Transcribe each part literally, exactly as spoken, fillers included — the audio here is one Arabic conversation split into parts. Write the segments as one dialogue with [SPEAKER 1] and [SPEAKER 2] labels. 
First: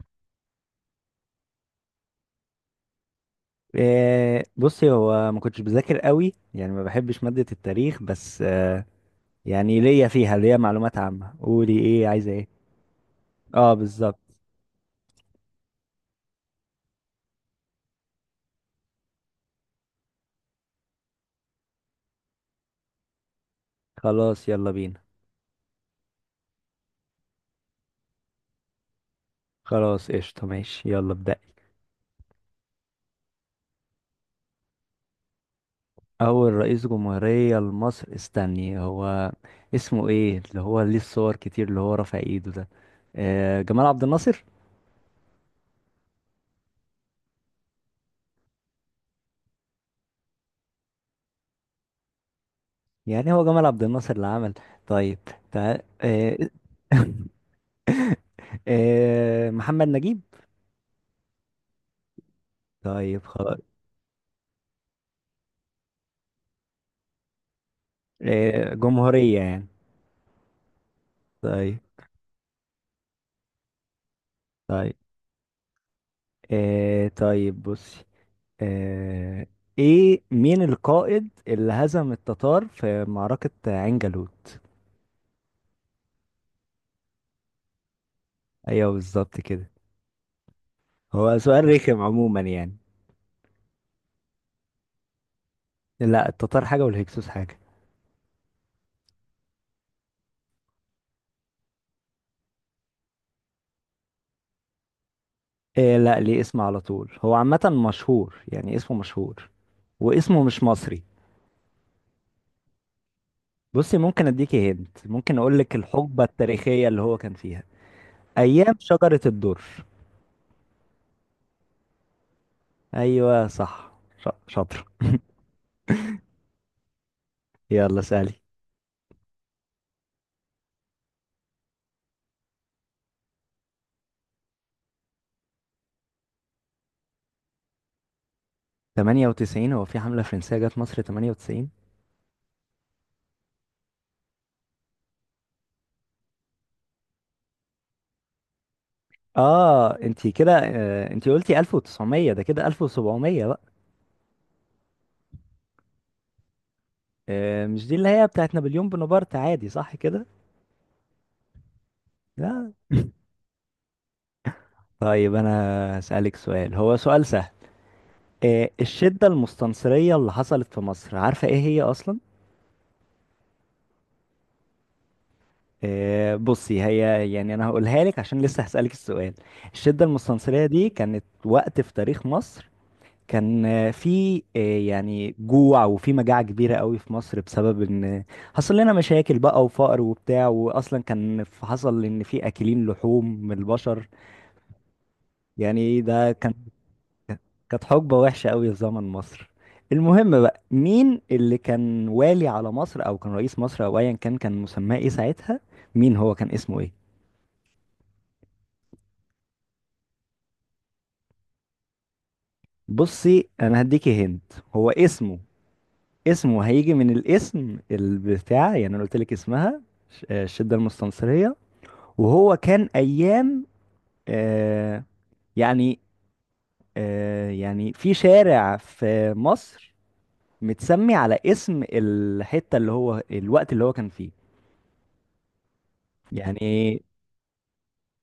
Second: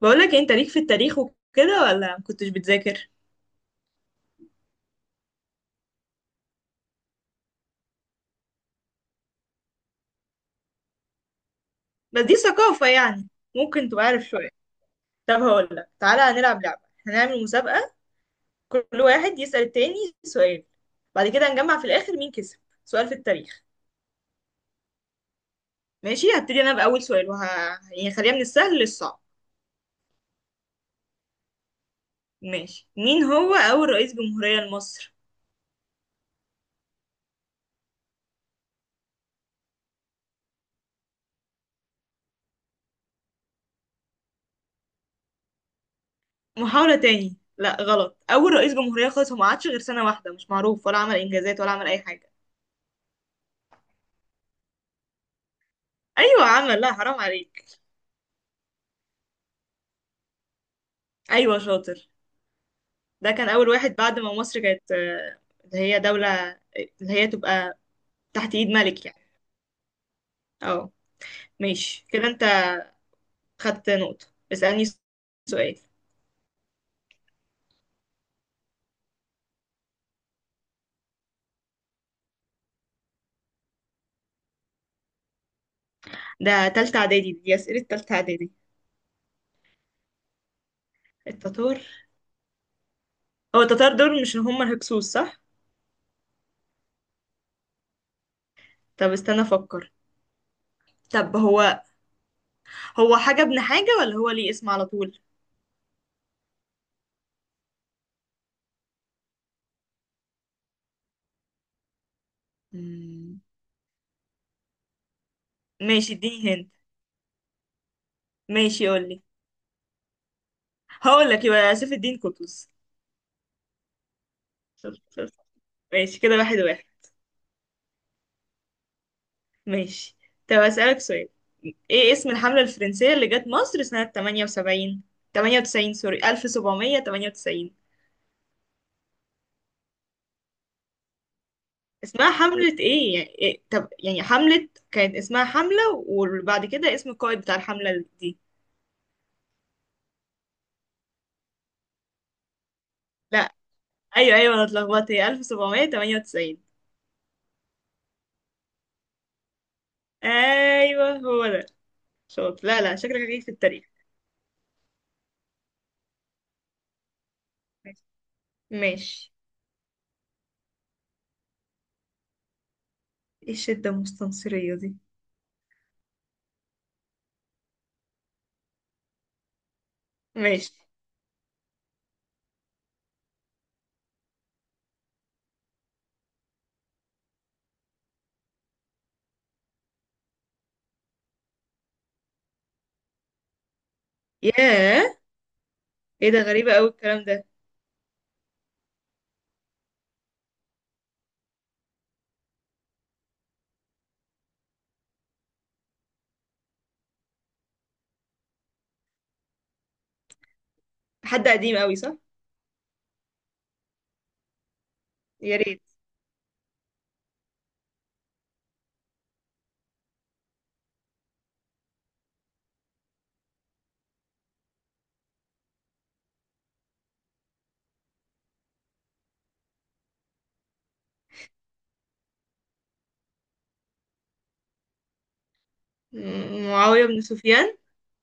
[SPEAKER 1] بقولك إيه، انت ليك في التاريخ وكده ولا مكنتش بتذاكر؟
[SPEAKER 2] آه، بصي، هو ما كنتش بذاكر قوي، يعني ما بحبش مادة التاريخ بس، آه، يعني ليا فيها ليا معلومات عامة. قولي ايه،
[SPEAKER 1] بس
[SPEAKER 2] عايزة
[SPEAKER 1] دي
[SPEAKER 2] ايه؟
[SPEAKER 1] ثقافة يعني.
[SPEAKER 2] اه،
[SPEAKER 1] ممكن تبقى
[SPEAKER 2] بالظبط.
[SPEAKER 1] عارف شوية. طب هقولك، تعالى هنلعب لعبة. هنعمل مسابقة. كل واحد يسأل التاني سؤال. بعد كده هنجمع في الآخر مين كسب. سؤال في التاريخ.
[SPEAKER 2] خلاص يلا بينا.
[SPEAKER 1] ماشي، هبتدي أنا بأول سؤال وه... يعني خليها من السهل للصعب.
[SPEAKER 2] خلاص قشطة، ماشي يلا ابدأ.
[SPEAKER 1] ماشي، مين هو أول رئيس جمهورية لمصر؟
[SPEAKER 2] اول رئيس جمهورية لمصر؟ استني، هو اسمه ايه اللي هو ليه الصور كتير، اللي هو رافع ايده ده؟ آه، جمال عبد الناصر.
[SPEAKER 1] محاولة تاني. لا غلط. أول رئيس جمهورية خالص، هو ما عادش غير سنة واحدة، مش معروف ولا عمل إنجازات ولا عمل أي حاجة.
[SPEAKER 2] يعني هو جمال عبد الناصر اللي عمل؟ طيب، تعال آه،
[SPEAKER 1] أيوة عمل، لا حرام عليك.
[SPEAKER 2] آه، محمد نجيب.
[SPEAKER 1] أيوة شاطر.
[SPEAKER 2] طيب
[SPEAKER 1] ده كان
[SPEAKER 2] خلاص.
[SPEAKER 1] أول واحد بعد ما مصر كانت آه، اللي هي دولة، اللي هي تبقى تحت إيد
[SPEAKER 2] إيه،
[SPEAKER 1] ملك يعني.
[SPEAKER 2] جمهورية يعني.
[SPEAKER 1] اه.
[SPEAKER 2] طيب.
[SPEAKER 1] ماشي كده، أنت خدت نقطة. اسألني
[SPEAKER 2] طيب
[SPEAKER 1] سؤال.
[SPEAKER 2] إيه، طيب بصي. إيه, ايه مين القائد اللي هزم التتار في معركة عين جالوت؟
[SPEAKER 1] ده تالتة إعدادي، دي أسئلة تالتة إعدادي.
[SPEAKER 2] ايوه بالظبط كده، هو سؤال
[SPEAKER 1] التتار،
[SPEAKER 2] رخم عموما يعني.
[SPEAKER 1] هو التتار دول مش هم الهكسوس صح؟
[SPEAKER 2] لا، التتار حاجة والهكسوس حاجة.
[SPEAKER 1] طب استنى أفكر. طب هو، هو حاجة ابن حاجة ولا هو ليه اسم على طول؟
[SPEAKER 2] إيه، لا ليه اسم على طول، هو عامة مشهور، يعني اسمه مشهور، واسمه مش مصري.
[SPEAKER 1] مم.
[SPEAKER 2] بصي، ممكن اديكي هنت، ممكن اقول لك
[SPEAKER 1] ماشي
[SPEAKER 2] الحقبة
[SPEAKER 1] اديني هند.
[SPEAKER 2] التاريخية اللي هو كان فيها. ايام
[SPEAKER 1] ماشي
[SPEAKER 2] شجرة
[SPEAKER 1] قولي.
[SPEAKER 2] الدر.
[SPEAKER 1] هقول لك يبقى سيف الدين قطز.
[SPEAKER 2] ايوه صح، ش- شاطر.
[SPEAKER 1] شفت شفت. ماشي كده، واحد واحد.
[SPEAKER 2] يلا سألي.
[SPEAKER 1] ماشي. طب أسألك سؤال. ايه اسم الحملة الفرنسية اللي جت مصر سنة تمانية وسبعين، تمانية وتسعين سوري ألف وسبعمية وتمانية وتسعين.
[SPEAKER 2] تمانية وتسعين؟ هو في حملة فرنسية جت مصر ثمانية وتسعين؟
[SPEAKER 1] اسمها حملة ايه يعني إيه؟ طب يعني حملة كانت اسمها حملة، وبعد كده اسم القائد بتاع الحملة دي.
[SPEAKER 2] اه انتي كده، آه، انتي قلتي ألف وتسعميه، ده كده ألف وسبعميه
[SPEAKER 1] لا.
[SPEAKER 2] بقى.
[SPEAKER 1] ايوه ايوه انا اتلخبطت، هي ألف وسبعمية وتمانية وتسعين.
[SPEAKER 2] آه، مش دي اللي هي بتاعت نابليون بونابرت عادي، صح كده؟
[SPEAKER 1] ايوه هو ده. شاطر.
[SPEAKER 2] لا.
[SPEAKER 1] لا لا شكلك هجيك في التاريخ.
[SPEAKER 2] طيب انا هسألك سؤال، هو سؤال سهل.
[SPEAKER 1] ماشي.
[SPEAKER 2] آه، الشدة
[SPEAKER 1] ماشي.
[SPEAKER 2] المستنصرية اللي حصلت في مصر، عارفة ايه هي اصلا؟
[SPEAKER 1] ايه الشدة المستنصرية دي؟
[SPEAKER 2] آه، بصي، هي يعني انا هقولها لك عشان لسه هسألك السؤال. الشدة المستنصرية
[SPEAKER 1] ماشي.
[SPEAKER 2] دي كانت وقت في تاريخ مصر. كان آه، في آه، يعني جوع وفي مجاعة كبيرة قوي في مصر بسبب ان حصل لنا مشاكل بقى وفقر وبتاع، واصلا كان ف- حصل ان في اكلين لحوم من البشر.
[SPEAKER 1] ياه.
[SPEAKER 2] يعني
[SPEAKER 1] ايه
[SPEAKER 2] ده
[SPEAKER 1] ده،
[SPEAKER 2] كان،
[SPEAKER 1] غريبة قوي الكلام ده.
[SPEAKER 2] كانت حقبة وحشة قوي في زمن مصر. المهم بقى، مين اللي كان والي على مصر او كان رئيس مصر او ايا كان، كان مسماه ايه ساعتها؟ مين هو، كان اسمه ايه؟
[SPEAKER 1] حد قديم قوي صح؟
[SPEAKER 2] بصي انا هديكي هند. هو اسمه،
[SPEAKER 1] يا ريت.
[SPEAKER 2] اسمه هيجي من الاسم البتاع، يعني انا قلت لك اسمها ش- آه، الشده المستنصريه. وهو كان ايام آه، يعني، آه، يعني في شارع في مصر متسمي على اسم الحته اللي هو الوقت اللي هو كان فيه.
[SPEAKER 1] م-
[SPEAKER 2] يعني
[SPEAKER 1] معاوية بن سفيان.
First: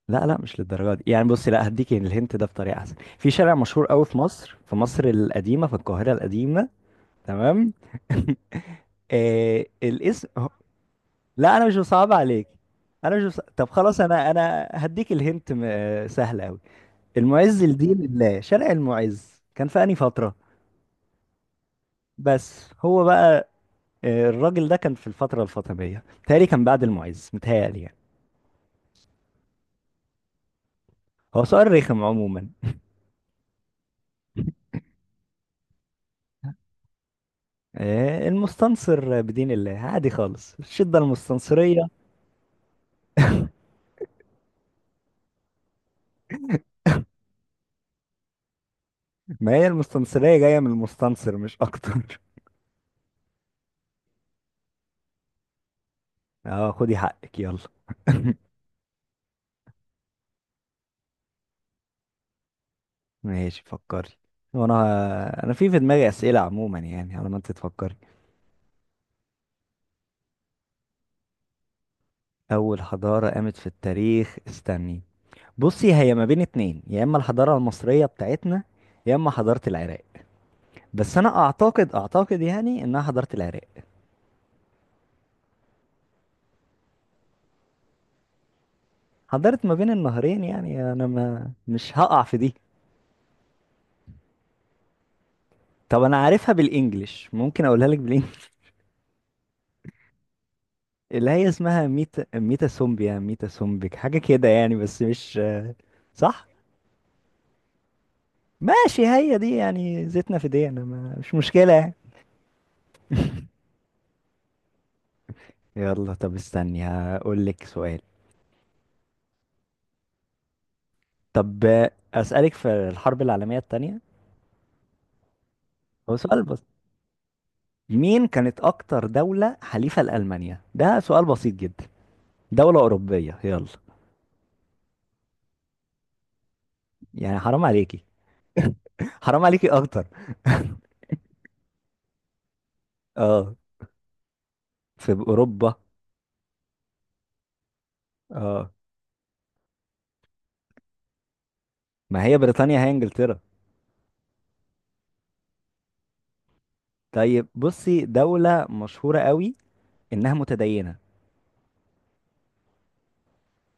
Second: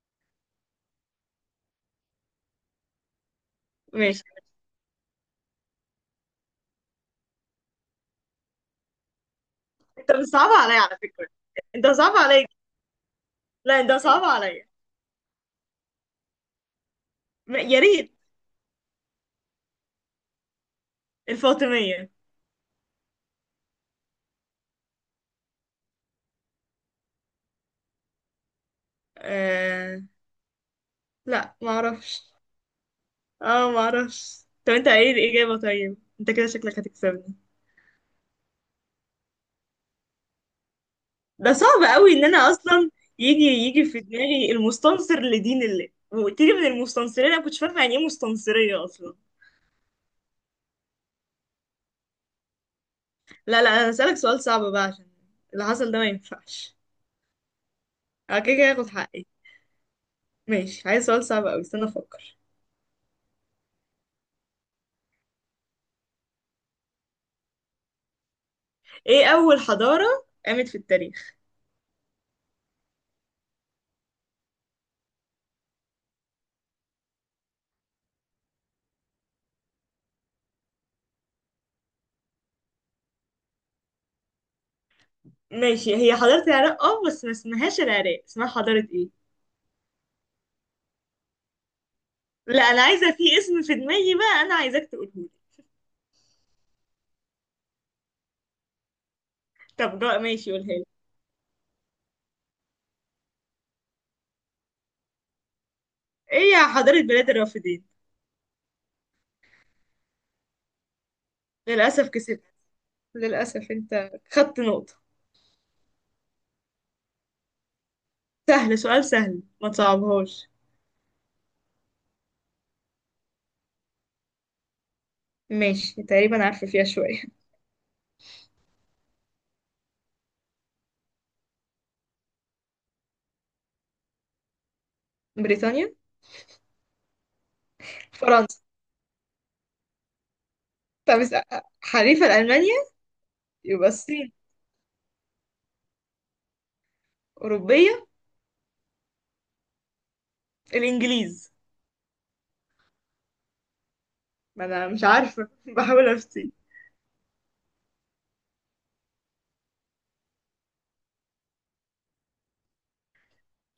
[SPEAKER 2] لا لا مش للدرجه دي يعني، بصي، لا هديك الهنت ده بطريقه احسن، في شارع مشهور قوي في
[SPEAKER 1] ماشي.
[SPEAKER 2] مصر، في مصر القديمه، في القاهره القديمه. تمام. آه
[SPEAKER 1] انت
[SPEAKER 2] الاسم.
[SPEAKER 1] بتصعب عليا على فكرة.
[SPEAKER 2] لا انا مش
[SPEAKER 1] انت
[SPEAKER 2] بصعب
[SPEAKER 1] صعب عليا.
[SPEAKER 2] عليك. انا مش بص... طب
[SPEAKER 1] لا انت
[SPEAKER 2] خلاص،
[SPEAKER 1] صعب
[SPEAKER 2] انا
[SPEAKER 1] عليا.
[SPEAKER 2] انا هديك الهنت م... آه، سهل قوي.
[SPEAKER 1] م-
[SPEAKER 2] المعز
[SPEAKER 1] يا
[SPEAKER 2] لدين
[SPEAKER 1] ريت.
[SPEAKER 2] الله، شارع المعز كان في انهي فتره؟
[SPEAKER 1] الفاطمية.
[SPEAKER 2] بس هو بقى آه، الراجل ده كان في الفتره الفاطميه متهيألي، كان بعد المعز متهيألي يعني.
[SPEAKER 1] آه...
[SPEAKER 2] هو
[SPEAKER 1] لا ما
[SPEAKER 2] سؤال رخم
[SPEAKER 1] اعرفش.
[SPEAKER 2] عموما.
[SPEAKER 1] اه ما اعرفش. طب انت ايه الإجابة؟ طيب انت كده شكلك هتكسبني.
[SPEAKER 2] آه، المستنصر بدين الله عادي خالص، الشده
[SPEAKER 1] ده صعب
[SPEAKER 2] المستنصريه.
[SPEAKER 1] قوي ان انا اصلا يجي يجي في دماغي المستنصر لدين الله، وقلت لي من المستنصرين، انا كنتش فاهمة يعني ايه مستنصرية اصلا.
[SPEAKER 2] ما هي المستنصريه جايه من المستنصر مش اكتر.
[SPEAKER 1] لا لا، انا هسألك سؤال صعب بقى عشان اللي حصل ده ما
[SPEAKER 2] اه
[SPEAKER 1] ينفعش.
[SPEAKER 2] خدي حقك يلا.
[SPEAKER 1] اه كده كده هاخد حقي. ماشي، عايز سؤال صعب قوي، استنى افكر.
[SPEAKER 2] ماشي فكري. وانا انا في في دماغي اسئله عموما يعني، على ما انت تفكري.
[SPEAKER 1] ايه اول حضارة قامت في التاريخ؟
[SPEAKER 2] أول حضارة قامت في التاريخ؟ استني، بصي هي ما بين اتنين، يا إما الحضارة المصرية بتاعتنا، يا إما حضارة العراق. بس أنا أعتقد أعتقد يعني إنها حضارة العراق.
[SPEAKER 1] ماشي، هي حضارة العراق اه بس ما اسمهاش العراق، اسمها حضارة ايه؟
[SPEAKER 2] حضارة ما بين النهرين يعني، أنا ما مش هقع في دي.
[SPEAKER 1] لا انا عايزة، في اسم في دماغي بقى، انا عايزاك تقولهولي.
[SPEAKER 2] طب أنا عارفها بالإنجلش، ممكن أقولها لك بالإنجلش.
[SPEAKER 1] طب جا ماشي قولها لي.
[SPEAKER 2] اللي هي اسمها ميتا ميتا سومبيا ميتا سومبك حاجة كده يعني، بس مش
[SPEAKER 1] ايه
[SPEAKER 2] صح.
[SPEAKER 1] يا حضارة بلاد الرافدين.
[SPEAKER 2] ماشي هي دي يعني، زيتنا في دي، أنا ما مش مشكلة يعني.
[SPEAKER 1] للأسف كسبت. للأسف انت خدت نقطة.
[SPEAKER 2] يلا طب استني، هقول لك سؤال.
[SPEAKER 1] سهل سؤال سهل، ما تصعبهاش.
[SPEAKER 2] طب آه، أسألك في الحرب العالمية التانية.
[SPEAKER 1] ماشي
[SPEAKER 2] هو سؤال
[SPEAKER 1] تقريبا
[SPEAKER 2] بس،
[SPEAKER 1] عارفة فيها شوية.
[SPEAKER 2] مين كانت أكتر دولة حليفة لألمانيا؟ ده سؤال بسيط جدا، دولة أوروبية يلا.
[SPEAKER 1] بريطانيا.
[SPEAKER 2] يعني حرام عليكي.
[SPEAKER 1] فرنسا.
[SPEAKER 2] حرام عليكي أكتر.
[SPEAKER 1] طب اس- حليفة لألمانيا
[SPEAKER 2] اه،
[SPEAKER 1] يبقى الصين.
[SPEAKER 2] في أوروبا.
[SPEAKER 1] أوروبية.
[SPEAKER 2] اه،
[SPEAKER 1] الإنجليز.
[SPEAKER 2] ما هي بريطانيا هي إنجلترا.
[SPEAKER 1] ما أنا مش عارفة. بحاول أفتي.
[SPEAKER 2] طيب بصي، دولة مشهورة قوي إنها متدينة.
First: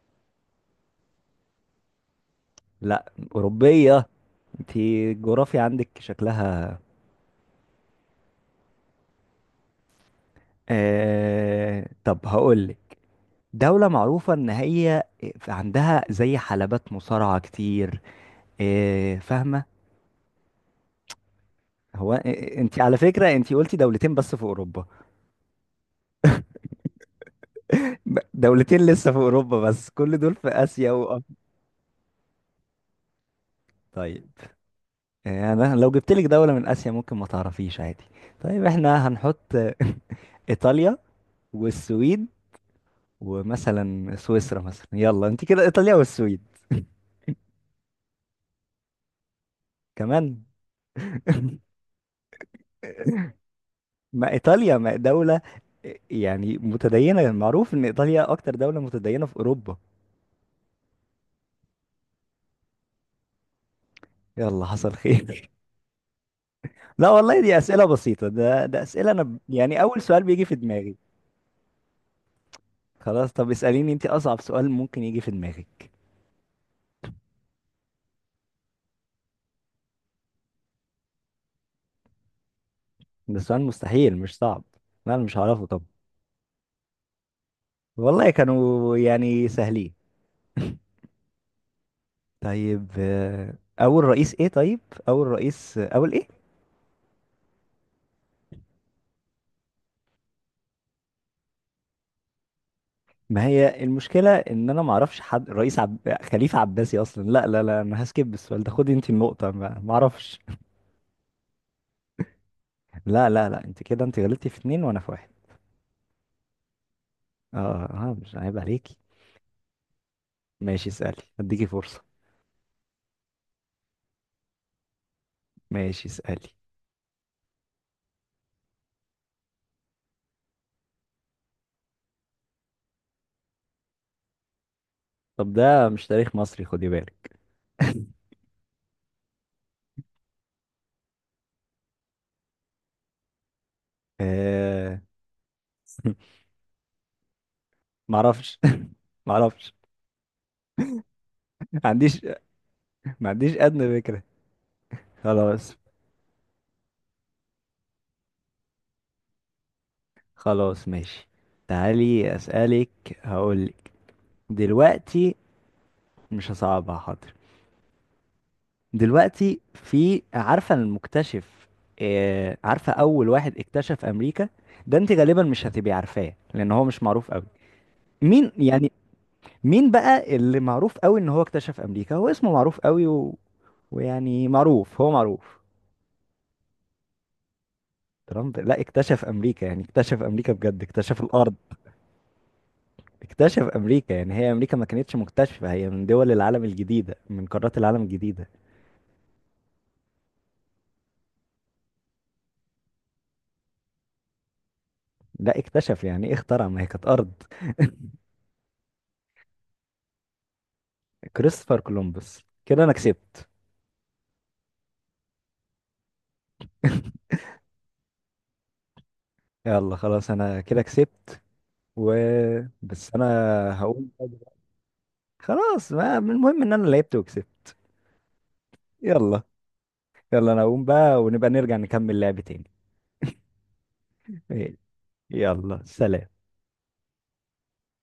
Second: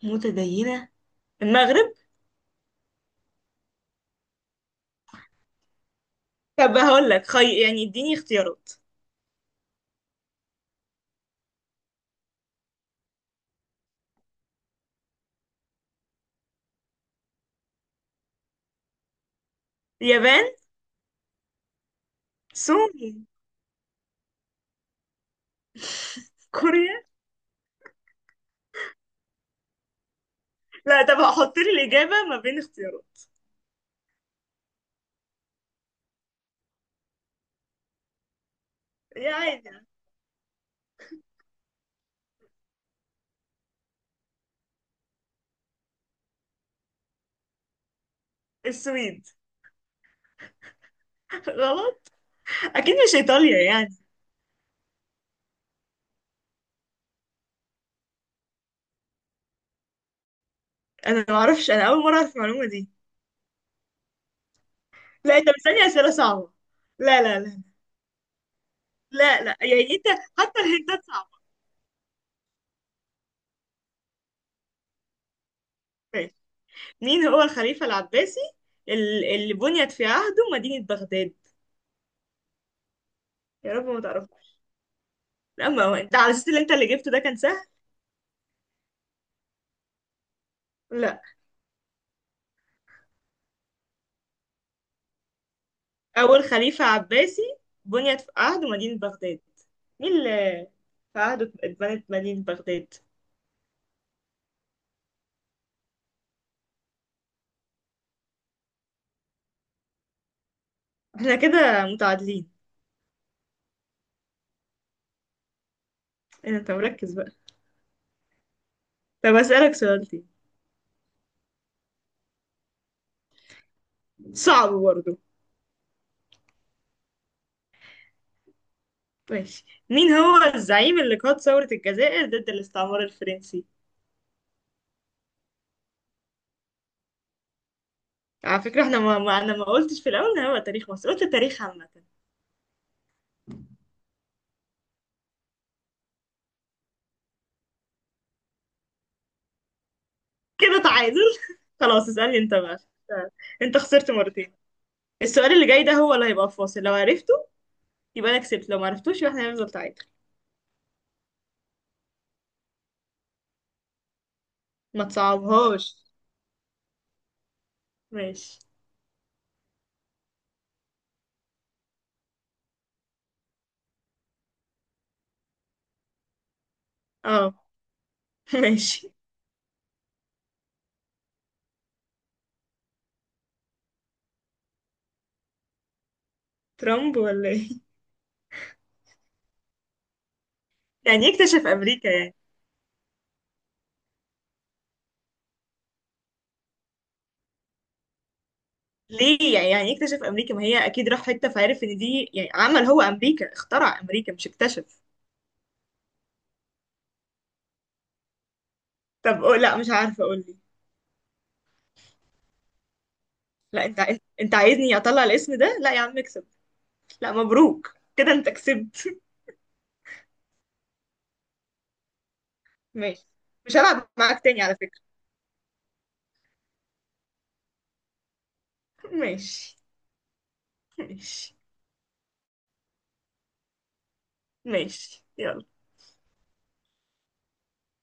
[SPEAKER 1] متدينة، المغرب.
[SPEAKER 2] لا، أوروبية. انتي الجغرافيا عندك
[SPEAKER 1] طب
[SPEAKER 2] شكلها.
[SPEAKER 1] هقول لك خي... يعني اديني اختيارات.
[SPEAKER 2] آه... طب هقولك، دولة معروفة إن هي عندها زي حلبات مصارعة كتير، إيه، فاهمة؟
[SPEAKER 1] اليابان.
[SPEAKER 2] هو آه، أنت على
[SPEAKER 1] سوريا.
[SPEAKER 2] فكرة أنت قلتي دولتين بس في أوروبا.
[SPEAKER 1] كوريا.
[SPEAKER 2] ب- دولتين لسه في أوروبا بس، كل دول في آسيا
[SPEAKER 1] لا، طب
[SPEAKER 2] وأفريقيا.
[SPEAKER 1] هحط لي الإجابة ما بين اختيارات.
[SPEAKER 2] طيب إيه، أنا لو جبت لك دولة من آسيا ممكن ما تعرفيش عادي. طيب إحنا هنحط
[SPEAKER 1] يعني.
[SPEAKER 2] إيطاليا والسويد ومثلا سويسرا مثلا، يلا أنت كده، إيطاليا والسويد
[SPEAKER 1] السويد.
[SPEAKER 2] كمان.
[SPEAKER 1] غلط. أكيد مش إيطاليا يعني.
[SPEAKER 2] ما ايطاليا ما دولة يعني متدينة، معروف ان ايطاليا اكتر دولة متدينة في اوروبا.
[SPEAKER 1] أنا ما أعرفش، أنا أول مرة أعرف المعلومة دي.
[SPEAKER 2] يلا حصل
[SPEAKER 1] لا أنت
[SPEAKER 2] خير.
[SPEAKER 1] بتسألني أسئلة صعبة.
[SPEAKER 2] لا
[SPEAKER 1] لا لا
[SPEAKER 2] والله دي
[SPEAKER 1] لا.
[SPEAKER 2] اسئلة بسيطة، ده ده اسئلة، انا ب-
[SPEAKER 1] لا لا
[SPEAKER 2] يعني
[SPEAKER 1] يعني
[SPEAKER 2] اول
[SPEAKER 1] أنت،
[SPEAKER 2] سؤال بيجي في
[SPEAKER 1] حتى
[SPEAKER 2] دماغي.
[SPEAKER 1] الهنتات صعبة.
[SPEAKER 2] خلاص طب اسأليني انت اصعب سؤال ممكن يجي في دماغك.
[SPEAKER 1] ماشي. مين هو الخليفة العباسي ال- اللي بنيت في عهده مدينة بغداد؟
[SPEAKER 2] ده سؤال
[SPEAKER 1] يا رب ما
[SPEAKER 2] مستحيل،
[SPEAKER 1] تعرفه.
[SPEAKER 2] مش صعب. لا انا مش هعرفه،
[SPEAKER 1] لا،
[SPEAKER 2] طب.
[SPEAKER 1] ما هو أنت على أساس اللي أنت اللي جبته ده كان سهل.
[SPEAKER 2] والله كانوا يعني سهلين.
[SPEAKER 1] لا.
[SPEAKER 2] طيب آه، اول رئيس ايه؟ طيب اول رئيس، اول ايه؟
[SPEAKER 1] أول خليفة عباسي بنيت في عهد مدينة بغداد. مين اللي في عهده اتبنت مدينة بغداد؟
[SPEAKER 2] ما هي المشكلة ان انا ما اعرفش حد رئيس عب... خليفة عباسي اصلا. لا لا لا انا هسكيب السؤال ده، خدي انت النقطة، ما ما اعرفش.
[SPEAKER 1] احنا كده متعادلين.
[SPEAKER 2] لا لا لا، انت كده، انت غلطتي في اتنين وانا في واحد.
[SPEAKER 1] إيه، ده، انت مركز بقى.
[SPEAKER 2] اه. اه مش عيب عليكي.
[SPEAKER 1] طب أسألك سؤال تاني.
[SPEAKER 2] ماشي اسألي، هديكي فرصة.
[SPEAKER 1] صعب برضه.
[SPEAKER 2] ماشي اسألي.
[SPEAKER 1] ماشي، مين هو الزعيم اللي قاد ثورة الجزائر ضد الاستعمار الفرنسي؟
[SPEAKER 2] طب ده مش تاريخ مصري، خدي بالك.
[SPEAKER 1] على فكرة احنا ما, ما أنا ما قلتش في الأول إن هو تاريخ مصر، قلت تاريخ عامة.
[SPEAKER 2] آه... ما اعرفش. ما اعرفش.
[SPEAKER 1] كده تعادل.
[SPEAKER 2] ما
[SPEAKER 1] خلاص
[SPEAKER 2] عنديش
[SPEAKER 1] اسألني انت بقى.
[SPEAKER 2] ما عنديش
[SPEAKER 1] انت
[SPEAKER 2] ادنى
[SPEAKER 1] خسرت
[SPEAKER 2] فكرة.
[SPEAKER 1] مرتين. السؤال اللي
[SPEAKER 2] خلاص.
[SPEAKER 1] جاي ده هو اللي هيبقى في فاصل، لو عرفته يبقى انا كسبت، لو ما عرفتوش يبقى احنا هنفضل تعادل.
[SPEAKER 2] خلاص ماشي، تعالي اسألك، هقولك
[SPEAKER 1] ما
[SPEAKER 2] دلوقتي.
[SPEAKER 1] تصعبهاش.
[SPEAKER 2] مش هصعبها حاضر.
[SPEAKER 1] ماشي.
[SPEAKER 2] دلوقتي، في عارفة المكتشف، آه، عارفة أول واحد اكتشف أمريكا؟ ده أنت غالبا مش هتبقي عارفاه، لأن هو مش معروف أوي.
[SPEAKER 1] اه.
[SPEAKER 2] مين يعني؟
[SPEAKER 1] ماشي.
[SPEAKER 2] مين بقى اللي معروف أوي إن هو اكتشف أمريكا؟ هو اسمه معروف أوي و... ويعني معروف، هو معروف.
[SPEAKER 1] ترامب ولا ايه؟
[SPEAKER 2] ترامب؟ لا، اكتشف أمريكا يعني اكتشف أمريكا بجد، اكتشف
[SPEAKER 1] يعني
[SPEAKER 2] الأرض.
[SPEAKER 1] يكتشف امريكا يعني؟
[SPEAKER 2] اكتشف أمريكا يعني، هي أمريكا ما كانتش مكتشفة، هي من دول العالم الجديدة، من قارات العالم الجديدة.
[SPEAKER 1] ليه يعني يعني يكتشف امريكا، ما هي اكيد راح حته فعرف ان دي، يعني عمل هو امريكا، اخترع امريكا مش اكتشف.
[SPEAKER 2] لا، اكتشف يعني ايه اخترع، ما هي كانت أرض.
[SPEAKER 1] طب قول لا مش عارفه اقول لي.
[SPEAKER 2] كريستوفر كولومبوس. كده أنا كسبت.
[SPEAKER 1] لا انت انت أنت عايزني اطلع الاسم ده. لا يا عم اكسب. لا مبروك، كده انت كسبت.
[SPEAKER 2] يلا خلاص، انا كده كسبت. و، بس انا
[SPEAKER 1] ماشي. مش هلعب
[SPEAKER 2] هقوم بقى
[SPEAKER 1] معاك
[SPEAKER 2] دلوقتي.
[SPEAKER 1] تاني على فكره.
[SPEAKER 2] خلاص، ما المهم ان انا لعبت وكسبت. يلا.
[SPEAKER 1] ماشي
[SPEAKER 2] يلا انا هقوم بقى، ونبقى
[SPEAKER 1] ماشي
[SPEAKER 2] نرجع نكمل لعب تاني. إيه،
[SPEAKER 1] ماشي يلا.
[SPEAKER 2] يلا سلام.